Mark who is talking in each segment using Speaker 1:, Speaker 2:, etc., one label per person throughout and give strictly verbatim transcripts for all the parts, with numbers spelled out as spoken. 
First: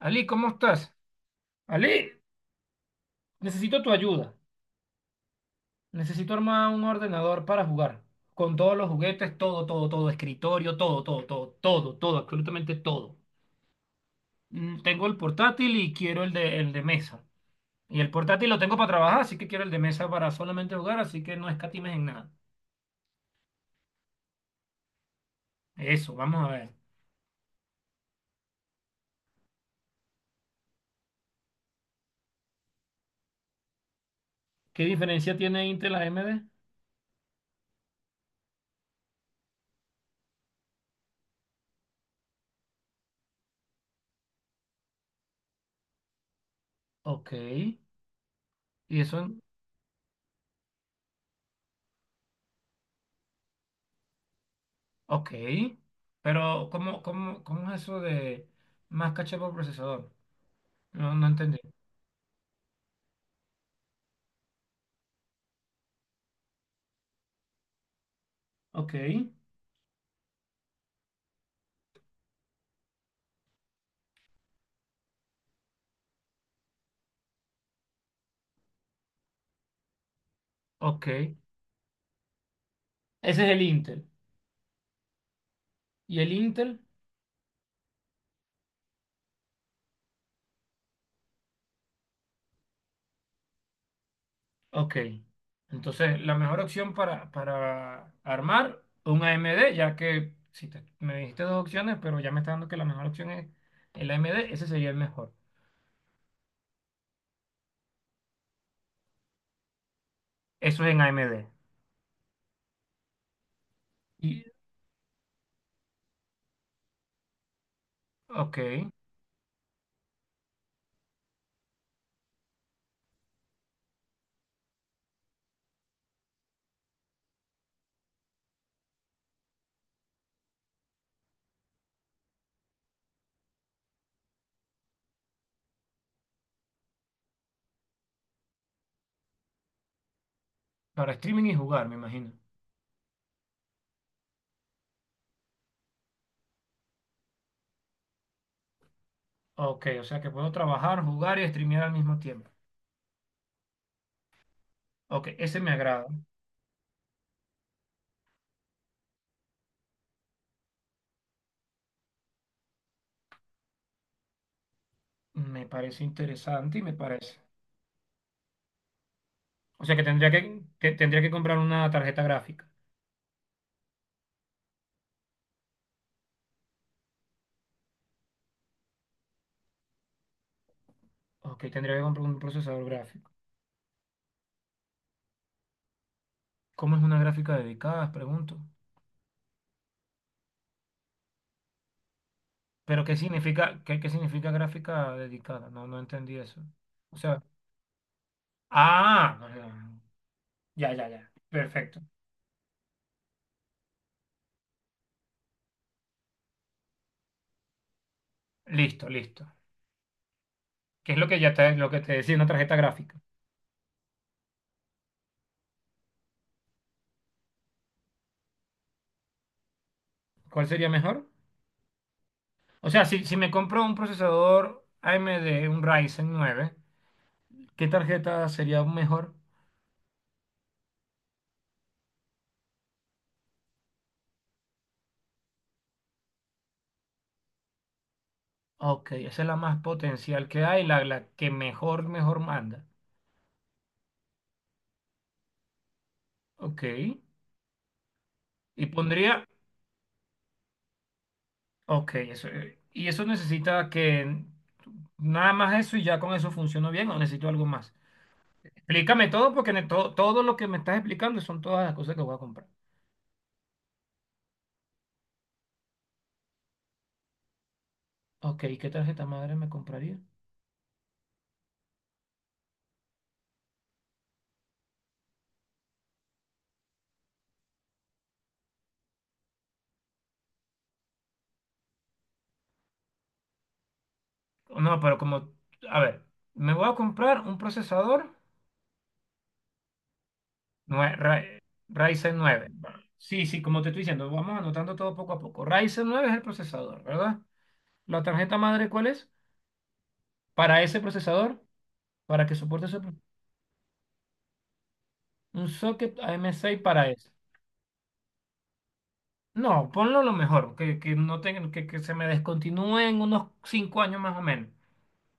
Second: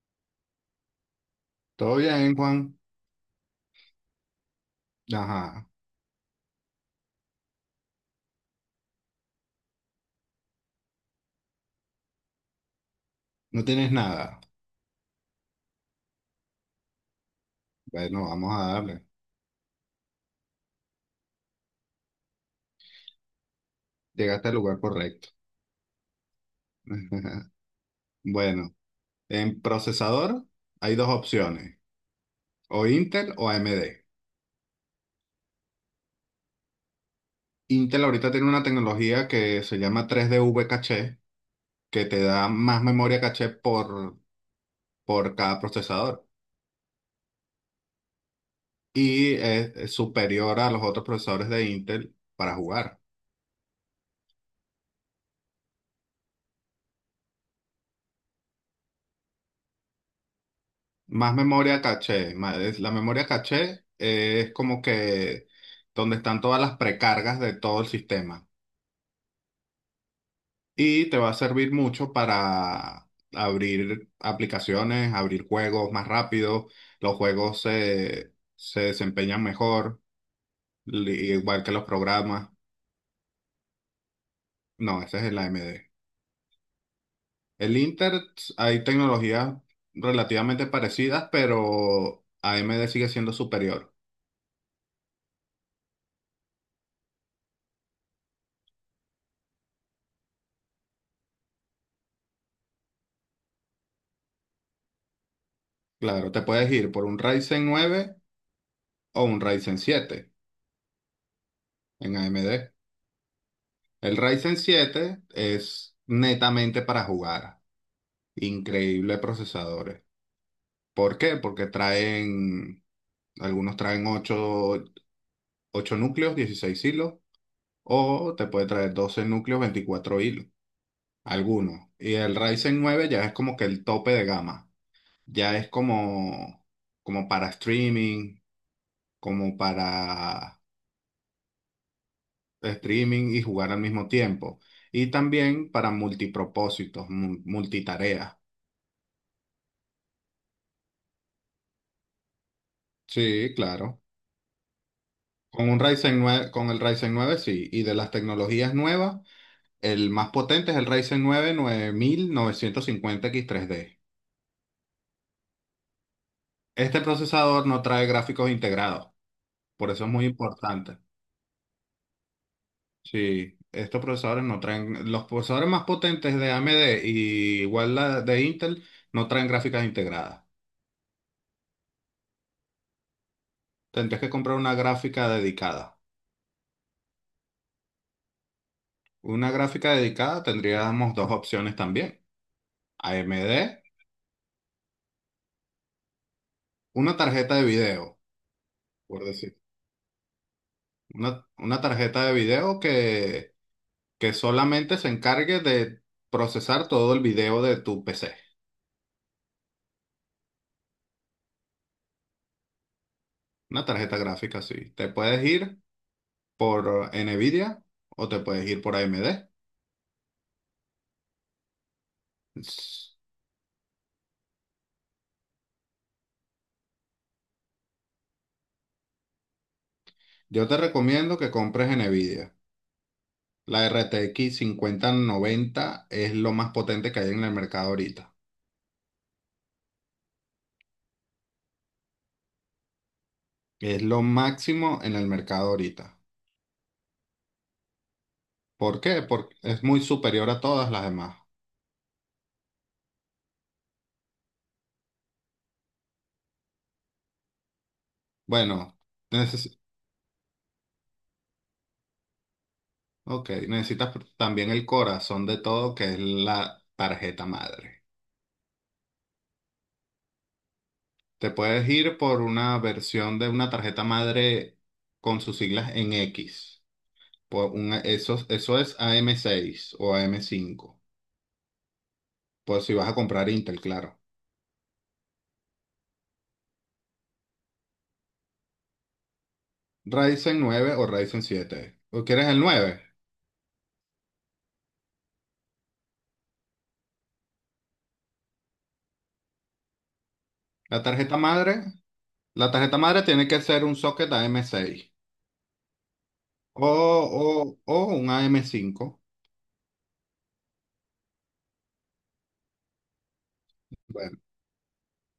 Speaker 1: Ali, ¿cómo estás?
Speaker 2: Todo
Speaker 1: Ali,
Speaker 2: bien, Juan.
Speaker 1: necesito tu ayuda.
Speaker 2: Ajá.
Speaker 1: Necesito armar un ordenador para jugar. Con todos los juguetes, todo, todo, todo, escritorio, todo, todo, todo, todo, todo, absolutamente todo.
Speaker 2: No tienes nada.
Speaker 1: Mm, Tengo el portátil y quiero el de, el de mesa. Y el
Speaker 2: Bueno,
Speaker 1: portátil
Speaker 2: vamos
Speaker 1: lo
Speaker 2: a
Speaker 1: tengo para
Speaker 2: darle.
Speaker 1: trabajar, así que quiero el de mesa para solamente jugar, así que no escatimes en nada.
Speaker 2: Llegaste al lugar correcto.
Speaker 1: Eso, vamos a ver.
Speaker 2: Bueno, en procesador hay dos opciones, o Intel o A M D.
Speaker 1: ¿Qué diferencia tiene Intel a AMD?
Speaker 2: Intel ahorita tiene una tecnología que se llama tres V caché, que te da más memoria caché por, por cada procesador
Speaker 1: Ok. Y eso,
Speaker 2: y
Speaker 1: en-
Speaker 2: es es superior a los otros procesadores de Intel para jugar.
Speaker 1: ok. Pero, ¿cómo, cómo, cómo es eso de más caché por procesador? No, no
Speaker 2: Más
Speaker 1: entendí.
Speaker 2: memoria caché. ma- es- La memoria caché eh, es como que donde están todas las precargas de todo el sistema
Speaker 1: Ok,
Speaker 2: y te va a servir mucho para abrir aplicaciones, abrir juegos más rápido. Los juegos se, se desempeñan mejor,
Speaker 1: ok.
Speaker 2: li-
Speaker 1: Ese
Speaker 2: igual que los programas.
Speaker 1: es el Intel.
Speaker 2: No, ese es el A M D.
Speaker 1: ¿Y el Intel?
Speaker 2: El Inter, hay tecnologías relativamente parecidas, pero A M D sigue siendo superior.
Speaker 1: Ok. Entonces, la mejor opción para, para armar un A M D, ya que si te- me dijiste dos opciones, pero ya me está dando que la mejor opción es el A M D, ese sería el mejor.
Speaker 2: Claro, te puedes ir por un Ryzen nueve o un Ryzen siete
Speaker 1: Eso es en A M D.
Speaker 2: en A M D. El
Speaker 1: Y,
Speaker 2: Ryzen siete es netamente para jugar.
Speaker 1: ok,
Speaker 2: Increíble procesadores. ¿Por qué? Porque traen, algunos traen ocho ocho núcleos, dieciséis hilos, o te puede traer doce núcleos, veinticuatro hilos, algunos. Y el Ryzen nueve ya es como que el tope de gama. Ya es como, como para streaming, como para
Speaker 1: para streaming y jugar, me imagino.
Speaker 2: streaming y jugar al mismo tiempo. Y también para multipropósitos, mu- multitareas.
Speaker 1: Ok, o sea que puedo trabajar, jugar y streamear al mismo tiempo.
Speaker 2: Sí, claro.
Speaker 1: Ok, ese
Speaker 2: Con
Speaker 1: me
Speaker 2: un
Speaker 1: agrada.
Speaker 2: Ryzen nueve, con el Ryzen nueve sí. Y de las tecnologías nuevas, el más potente es el Ryzen nueve nueve mil novecientos cincuenta x tres d.
Speaker 1: Me parece interesante y me
Speaker 2: Este
Speaker 1: parece.
Speaker 2: procesador no trae gráficos integrados,
Speaker 1: O
Speaker 2: por
Speaker 1: sea que
Speaker 2: eso es muy
Speaker 1: tendría que, que
Speaker 2: importante.
Speaker 1: tendría que comprar una tarjeta gráfica.
Speaker 2: Sí, estos procesadores no traen, los procesadores más potentes de A M D y igual la de Intel no traen gráficas integradas.
Speaker 1: Ok, tendría que comprar un procesador gráfico.
Speaker 2: Tendrías que comprar una gráfica dedicada.
Speaker 1: ¿Cómo es una gráfica dedicada? Pregunto.
Speaker 2: Una gráfica dedicada tendríamos dos opciones también.
Speaker 1: Pero ¿qué significa,
Speaker 2: A M D,
Speaker 1: qué, qué significa gráfica dedicada? No, no entendí eso. O
Speaker 2: una
Speaker 1: sea,
Speaker 2: tarjeta de video, por
Speaker 1: ah, no,
Speaker 2: decir.
Speaker 1: no, no, ya, ya, ya.
Speaker 2: Una, una
Speaker 1: Perfecto.
Speaker 2: tarjeta de video que, que solamente se encargue de procesar todo el video de tu P C.
Speaker 1: Listo, listo. ¿Qué es lo que ya te, lo que te decía una tarjeta gráfica?
Speaker 2: Una tarjeta gráfica, así. Te puedes ir por NVIDIA o te puedes ir por A M D.
Speaker 1: ¿Cuál sería mejor? O sea,
Speaker 2: S-
Speaker 1: si, si me compro un procesador A M D, un Ryzen nueve, ¿qué tarjeta sería mejor?
Speaker 2: Yo te recomiendo que compres NVIDIA. La R T X cincuenta noventa es lo más potente que hay en el mercado ahorita.
Speaker 1: Ok, esa es la más potencial que hay, la, la que mejor, mejor manda.
Speaker 2: Es lo máximo en el mercado ahorita.
Speaker 1: Ok. Y
Speaker 2: ¿Por qué?
Speaker 1: pondría,
Speaker 2: Porque es muy superior a todas las demás.
Speaker 1: Ok, eso. eh, ¿Y eso necesita que nada más eso y ya con eso funciona bien o necesito algo más?
Speaker 2: Bueno,
Speaker 1: Explícame todo porque
Speaker 2: neces-
Speaker 1: ne- todo, todo lo que me estás explicando son todas las cosas que voy a comprar.
Speaker 2: ok, necesitas pr- también el corazón de todo, que es la tarjeta madre.
Speaker 1: Ok, ¿qué tarjeta madre me compraría?
Speaker 2: Te puedes ir por una versión de una tarjeta madre con sus siglas en X. Por una, eso, eso es a M seis o a M cinco. Pues si vas a comprar Intel, claro.
Speaker 1: No, pero como, a ver, me voy a comprar un procesador
Speaker 2: Ryzen nueve o
Speaker 1: nue-
Speaker 2: Ryzen
Speaker 1: Ra-
Speaker 2: siete. ¿O
Speaker 1: Ryzen
Speaker 2: quieres el
Speaker 1: nueve.
Speaker 2: nueve?
Speaker 1: Sí, sí, como te estoy diciendo, vamos anotando todo poco a poco. Ryzen nueve es el procesador, ¿verdad? ¿La tarjeta madre cuál es? Para
Speaker 2: La
Speaker 1: ese
Speaker 2: tarjeta
Speaker 1: procesador,
Speaker 2: madre,
Speaker 1: para que
Speaker 2: la
Speaker 1: soporte
Speaker 2: tarjeta
Speaker 1: ese pro-
Speaker 2: madre tiene que ser un socket a M seis.
Speaker 1: un socket A M seis
Speaker 2: O,
Speaker 1: para eso.
Speaker 2: o, o un am cinco.
Speaker 1: No, ponlo lo mejor, que, que no tenga- que, que se me descontinúe en unos cinco años más
Speaker 2: Bueno,
Speaker 1: o menos.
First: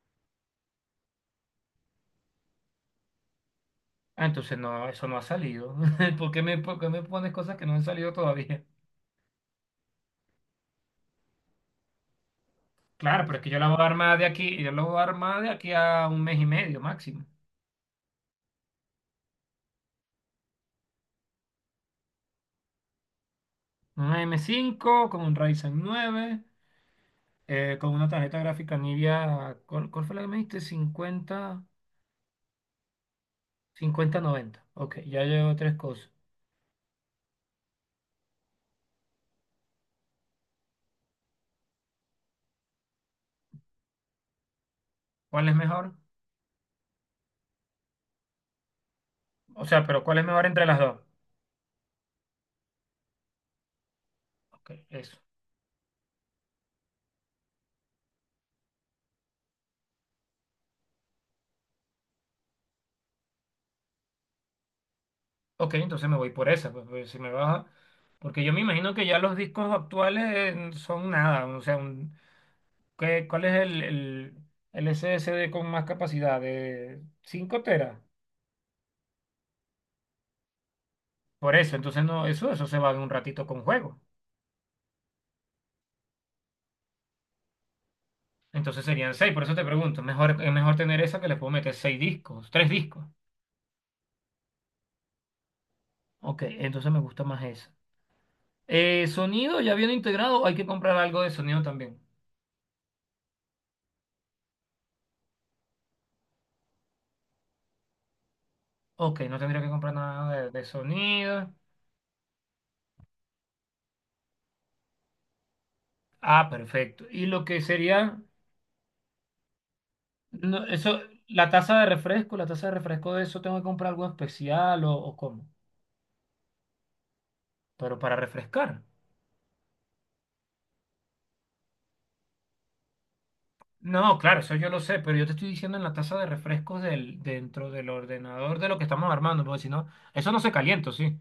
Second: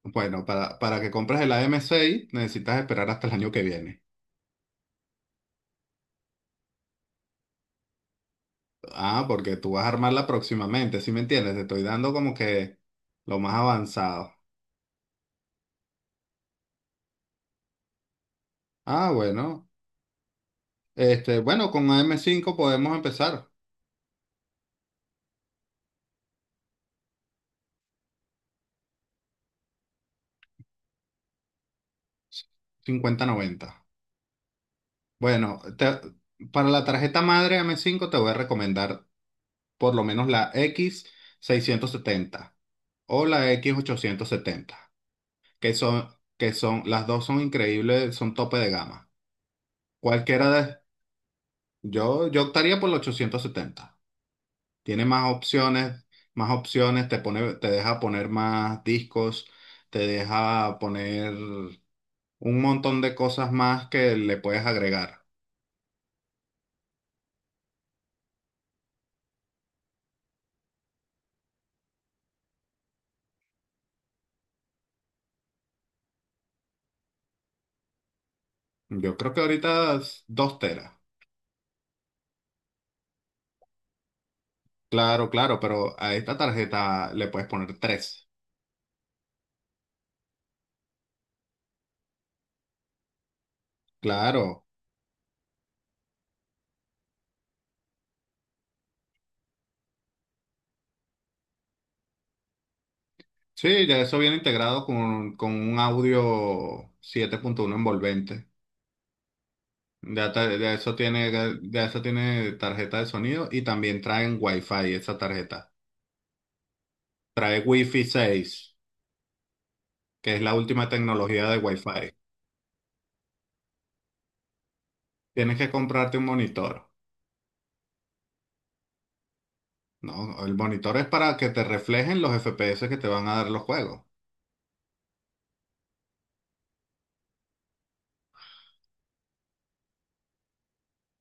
Speaker 2: bueno, para, para que compres el am seis necesitas esperar hasta el año que viene.
Speaker 1: Ah, entonces no, eso no ha salido. ¿Por qué me, por qué me pones cosas que no han salido todavía?
Speaker 2: Ah, porque tú vas a armarla próximamente, ¿sí me entiendes? Te estoy dando como que
Speaker 1: Claro, pero
Speaker 2: lo
Speaker 1: es que
Speaker 2: más
Speaker 1: yo la voy a armar de
Speaker 2: avanzado.
Speaker 1: aquí, yo la voy a armar de aquí a un mes y medio máximo.
Speaker 2: Ah, bueno. Este, bueno, con am cinco podemos empezar.
Speaker 1: Una M cinco con un Ryzen nueve, eh, con una tarjeta gráfica Nvidia, ¿cuál, cuál fue la que me diste? Cincuenta,
Speaker 2: Cincuenta noventa.
Speaker 1: cincuenta noventa. Ok, ya llevo
Speaker 2: Bueno,
Speaker 1: tres
Speaker 2: te-
Speaker 1: cosas.
Speaker 2: para la tarjeta madre am cinco te voy a recomendar por lo menos la x seiscientos setenta o la x ochocientos setenta
Speaker 1: ¿Cuál es
Speaker 2: que
Speaker 1: mejor?
Speaker 2: son, que son, las dos son increíbles, son tope de gama.
Speaker 1: O sea, pero ¿cuál es mejor
Speaker 2: Cualquiera
Speaker 1: entre
Speaker 2: de,
Speaker 1: las dos?
Speaker 2: yo, yo optaría por los ochocientos setenta.
Speaker 1: Ok,
Speaker 2: Tiene
Speaker 1: eso.
Speaker 2: más opciones, más opciones, te pone, te deja poner más discos, te deja poner un montón de cosas más que le puedes agregar.
Speaker 1: Ok, entonces me voy por esa, pues, pues, si me baja. Porque yo me imagino que ya los discos actuales eh, son nada. O sea, un- ¿qué- cuál es el, el, el S S D con más capacidad? De cinco teras.
Speaker 2: Yo creo que ahorita es dos teras.
Speaker 1: Por eso, entonces no, eso, eso se va en un ratito con juego.
Speaker 2: Claro, claro, pero a esta tarjeta le puedes poner tres.
Speaker 1: Entonces serían seis, por eso te pregunto. Mejor, es mejor tener esa que le puedo meter seis discos, tres discos.
Speaker 2: Claro.
Speaker 1: Ok, entonces me gusta más esa. Eh, sonido ya viene integrado, hay que comprar algo de sonido también.
Speaker 2: Sí, ya eso viene integrado con, con un audio siete punto uno envolvente.
Speaker 1: Ok, no tendría que comprar
Speaker 2: de
Speaker 1: nada de,
Speaker 2: ta-
Speaker 1: de
Speaker 2: ya eso tiene,
Speaker 1: sonido.
Speaker 2: de eso tiene tarjeta de sonido y también traen Wi-Fi esa tarjeta.
Speaker 1: Ah, perfecto. Y lo
Speaker 2: Trae
Speaker 1: que
Speaker 2: Wi-Fi
Speaker 1: sería,
Speaker 2: seis, que es la
Speaker 1: no,
Speaker 2: última
Speaker 1: eso,
Speaker 2: tecnología
Speaker 1: la
Speaker 2: de
Speaker 1: taza de
Speaker 2: Wi-Fi.
Speaker 1: refresco, la taza de refresco de eso, tengo que comprar algo especial o, o cómo.
Speaker 2: Tienes que comprarte un monitor,
Speaker 1: Pero para refrescar.
Speaker 2: ¿no? El monitor es para que te reflejen los F P S que te van a dar los juegos.
Speaker 1: No, claro, eso yo lo sé, pero yo te estoy diciendo en la taza de refrescos del, dentro del ordenador de lo que estamos armando, porque si no, eso no se calienta, sí.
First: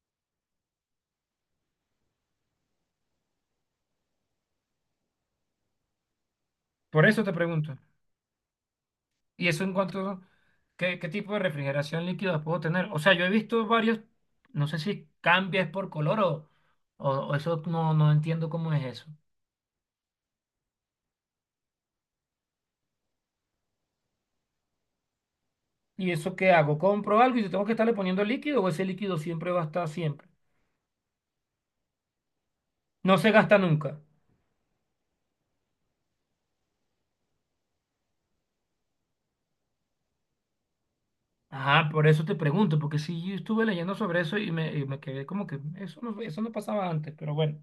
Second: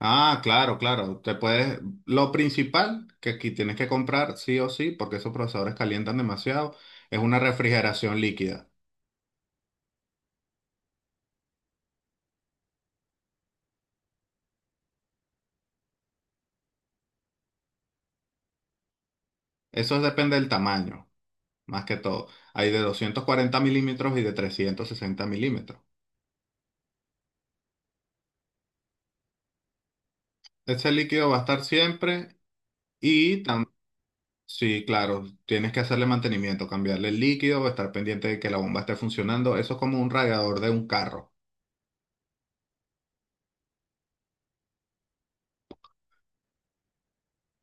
Speaker 2: Ah, claro, claro. Te puedes, lo principal que aquí tienes que comprar sí o sí, porque esos procesadores calientan demasiado,
Speaker 1: Por
Speaker 2: es
Speaker 1: eso te
Speaker 2: una
Speaker 1: pregunto.
Speaker 2: refrigeración líquida.
Speaker 1: ¿Y eso en cuanto, qué, qué tipo de refrigeración líquida puedo tener? O sea, yo he visto varios, no sé si cambias por color o, o, o eso no, no entiendo cómo es eso.
Speaker 2: Eso depende del tamaño. más que todo. Hay de doscientos cuarenta milímetros y de trescientos sesenta milímetros.
Speaker 1: ¿Y eso qué hago? ¿Compro algo y yo tengo que estarle poniendo líquido o ese líquido siempre va a estar siempre?
Speaker 2: Ese líquido va a estar siempre
Speaker 1: No se
Speaker 2: y
Speaker 1: gasta
Speaker 2: tam-
Speaker 1: nunca.
Speaker 2: sí, claro, tienes que hacerle mantenimiento, cambiarle el líquido, estar pendiente de que la bomba esté funcionando. Eso es como un radiador de un carro.
Speaker 1: Ajá, por eso te pregunto, porque sí, yo estuve leyendo sobre eso y me, y me quedé como que eso no, eso no pasaba antes, pero bueno.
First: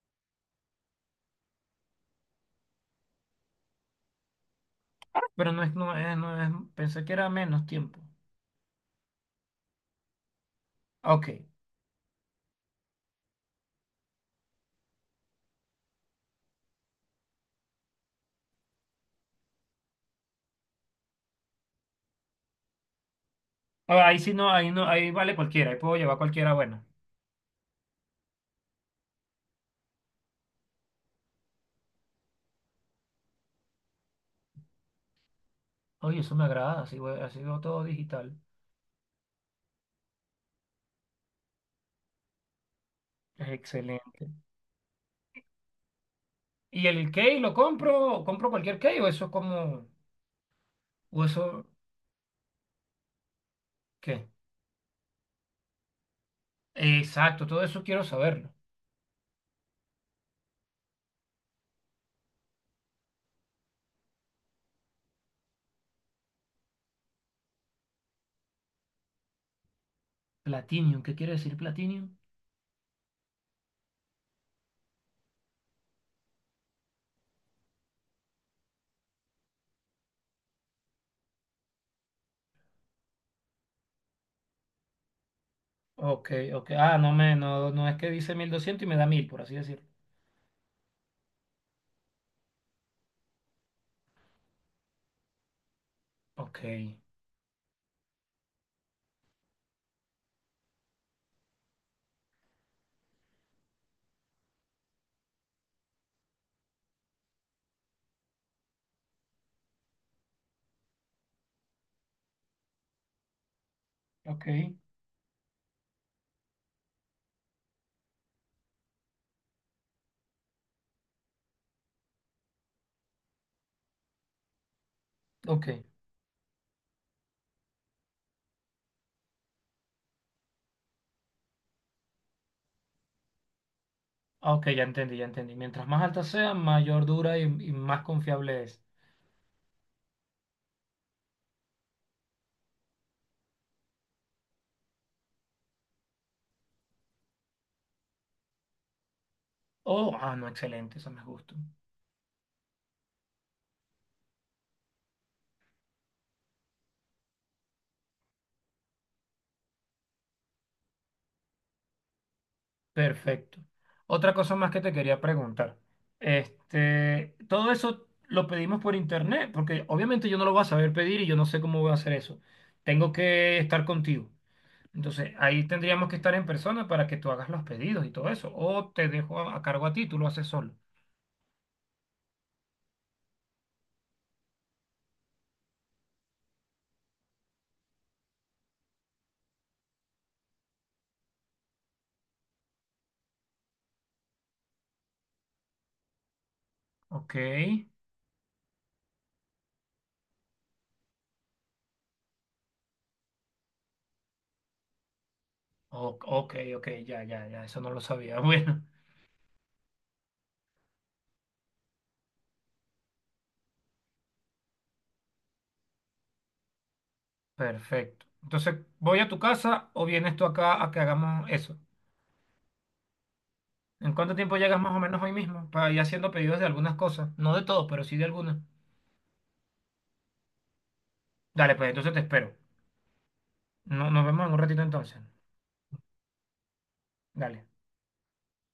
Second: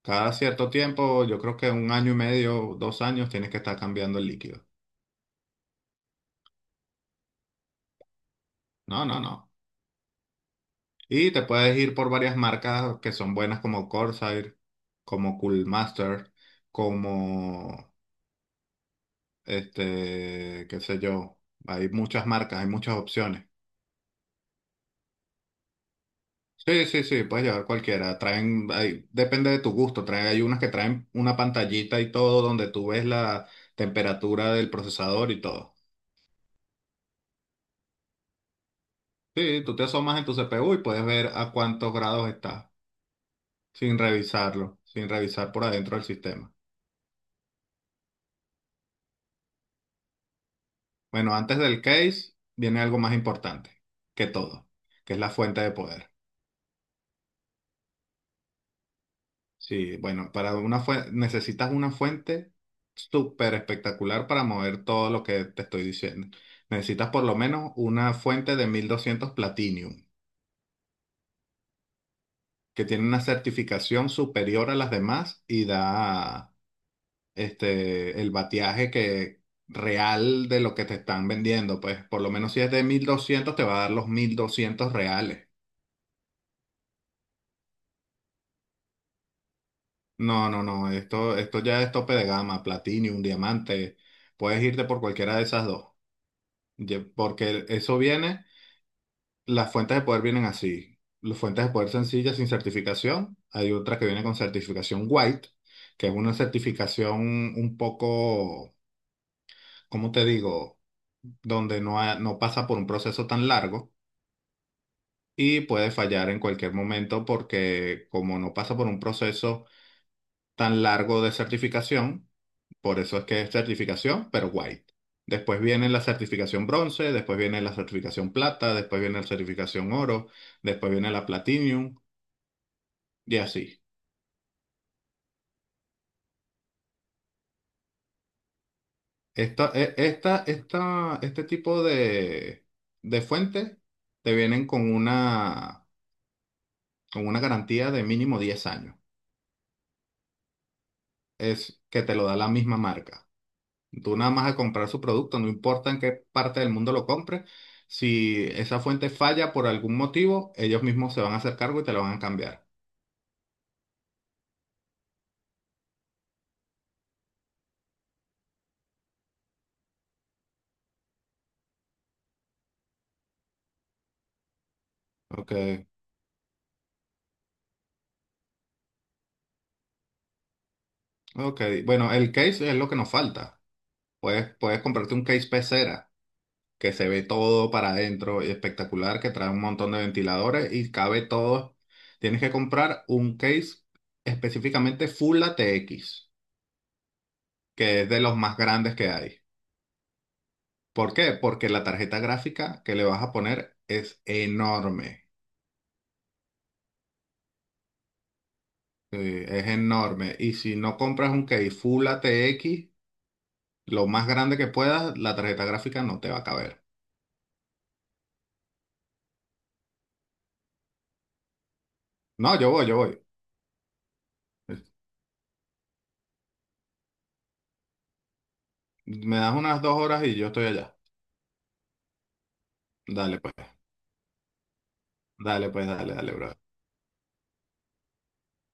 Speaker 2: Cada cierto tiempo, yo creo que un año y medio, dos años, tienes que estar cambiando el líquido.
Speaker 1: Pero no es, no es, no es, pensé que era menos tiempo.
Speaker 2: No, no, no. Y te
Speaker 1: Ok.
Speaker 2: puedes ir por varias marcas que son buenas como Corsair, como Coolmaster, como este, qué sé yo, hay muchas marcas, hay muchas opciones.
Speaker 1: Ah, Ahí sí no, ahí no, ahí vale cualquiera, ahí puedo llevar cualquiera buena.
Speaker 2: Sí, sí, sí, puedes llevar cualquiera. Traen, hay- depende de tu gusto. Traen, hay unas que traen una pantallita y todo donde tú ves la temperatura del procesador y todo.
Speaker 1: Oye, eso me agrada, así, voy- así veo todo digital.
Speaker 2: Sí, tú te asomas en tu C P U y puedes ver a cuántos grados está
Speaker 1: Es
Speaker 2: sin
Speaker 1: excelente.
Speaker 2: revisarlo, sin revisar por adentro del sistema.
Speaker 1: ¿Y el key lo compro? ¿Compro cualquier key o eso como, o
Speaker 2: Bueno, antes
Speaker 1: eso
Speaker 2: del case viene algo más importante que
Speaker 1: qué?
Speaker 2: todo, que es la fuente de poder.
Speaker 1: Exacto, todo eso quiero saberlo.
Speaker 2: Sí, bueno, para una fuente, necesitas una fuente súper espectacular para mover todo lo que te estoy diciendo. Necesitas por lo menos una fuente de mil doscientos Platinum,
Speaker 1: Platinum, ¿qué quiere decir Platinum?
Speaker 2: que tiene una certificación superior a las demás y da este, el bateaje que, real de lo que te están vendiendo. Pues por lo menos si es de mil doscientos te va a dar los mil doscientos reales.
Speaker 1: Ok, ok. Ah, no me, no, no es que dice mil doscientos y me da mil por así decirlo.
Speaker 2: No, no, no, esto, esto ya es tope de gama, Platinum, diamante. Puedes irte por cualquiera de esas dos.
Speaker 1: Ok,
Speaker 2: Ye- Porque eso viene, las fuentes de poder vienen así. Las fuentes de poder sencillas sin certificación. Hay otra que viene con certificación white, que es una certificación un poco, ¿cómo te digo? Donde no, ha- no pasa por un proceso tan largo
Speaker 1: Ok,
Speaker 2: y puede fallar en cualquier momento porque como no pasa por un proceso tan largo de certificación. Por eso es que es certificación, pero white. Después
Speaker 1: ok.
Speaker 2: viene la certificación bronce, después viene la certificación plata, después viene la certificación oro, después viene la platinum y así.
Speaker 1: Ah, Ok, ya entendí, ya entendí. Mientras más alta sea, mayor dura y, y más confiable es.
Speaker 2: Esta, e- esta, esta, este tipo de, de fuentes te vienen con una, con una, garantía de mínimo diez años.
Speaker 1: Oh, ah, no, excelente, eso me gustó.
Speaker 2: Es que te lo da la misma marca. Tú nada más a comprar su producto, no importa en qué parte del mundo lo compres, si esa fuente falla por algún motivo, ellos mismos se van a hacer cargo y te la van a cambiar.
Speaker 1: Perfecto. Otra cosa más que te quería preguntar. Este, todo eso lo pedimos por internet, porque obviamente yo no lo voy a saber pedir y yo no sé cómo voy a hacer eso. Tengo que estar contigo. Entonces,
Speaker 2: Ok,
Speaker 1: ahí tendríamos que estar en persona para que tú hagas los pedidos y todo eso. O te dejo a, a cargo a ti, tú lo haces solo.
Speaker 2: ok. Bueno, el case es lo que nos falta. Puedes, puedes comprarte un case pecera que se ve todo para adentro y espectacular, que trae un montón de ventiladores y cabe todo. Tienes que comprar un case específicamente Full A T X,
Speaker 1: Ok,
Speaker 2: que es de los más grandes que hay. ¿Por qué? Porque la tarjeta gráfica que le vas a poner es enorme.
Speaker 1: o- ok, ok, ya, ya, ya, eso no lo sabía. Bueno,
Speaker 2: Sí, es enorme. Y si no compras un case Full A T X, lo más grande que puedas, la tarjeta gráfica no te va a caber.
Speaker 1: perfecto. Entonces, ¿voy a tu casa o vienes tú acá a que hagamos eso?
Speaker 2: No, yo voy, yo voy.
Speaker 1: ¿En cuánto tiempo llegas más o menos hoy mismo para ir haciendo pedidos de algunas cosas? No de todo, pero sí de algunas.
Speaker 2: Me das unas dos horas y yo estoy allá.
Speaker 1: Dale, pues entonces te espero.
Speaker 2: Dale, pues,
Speaker 1: No, nos vemos en un ratito entonces.
Speaker 2: dale, pues, dale, dale, bro.
Speaker 1: Dale.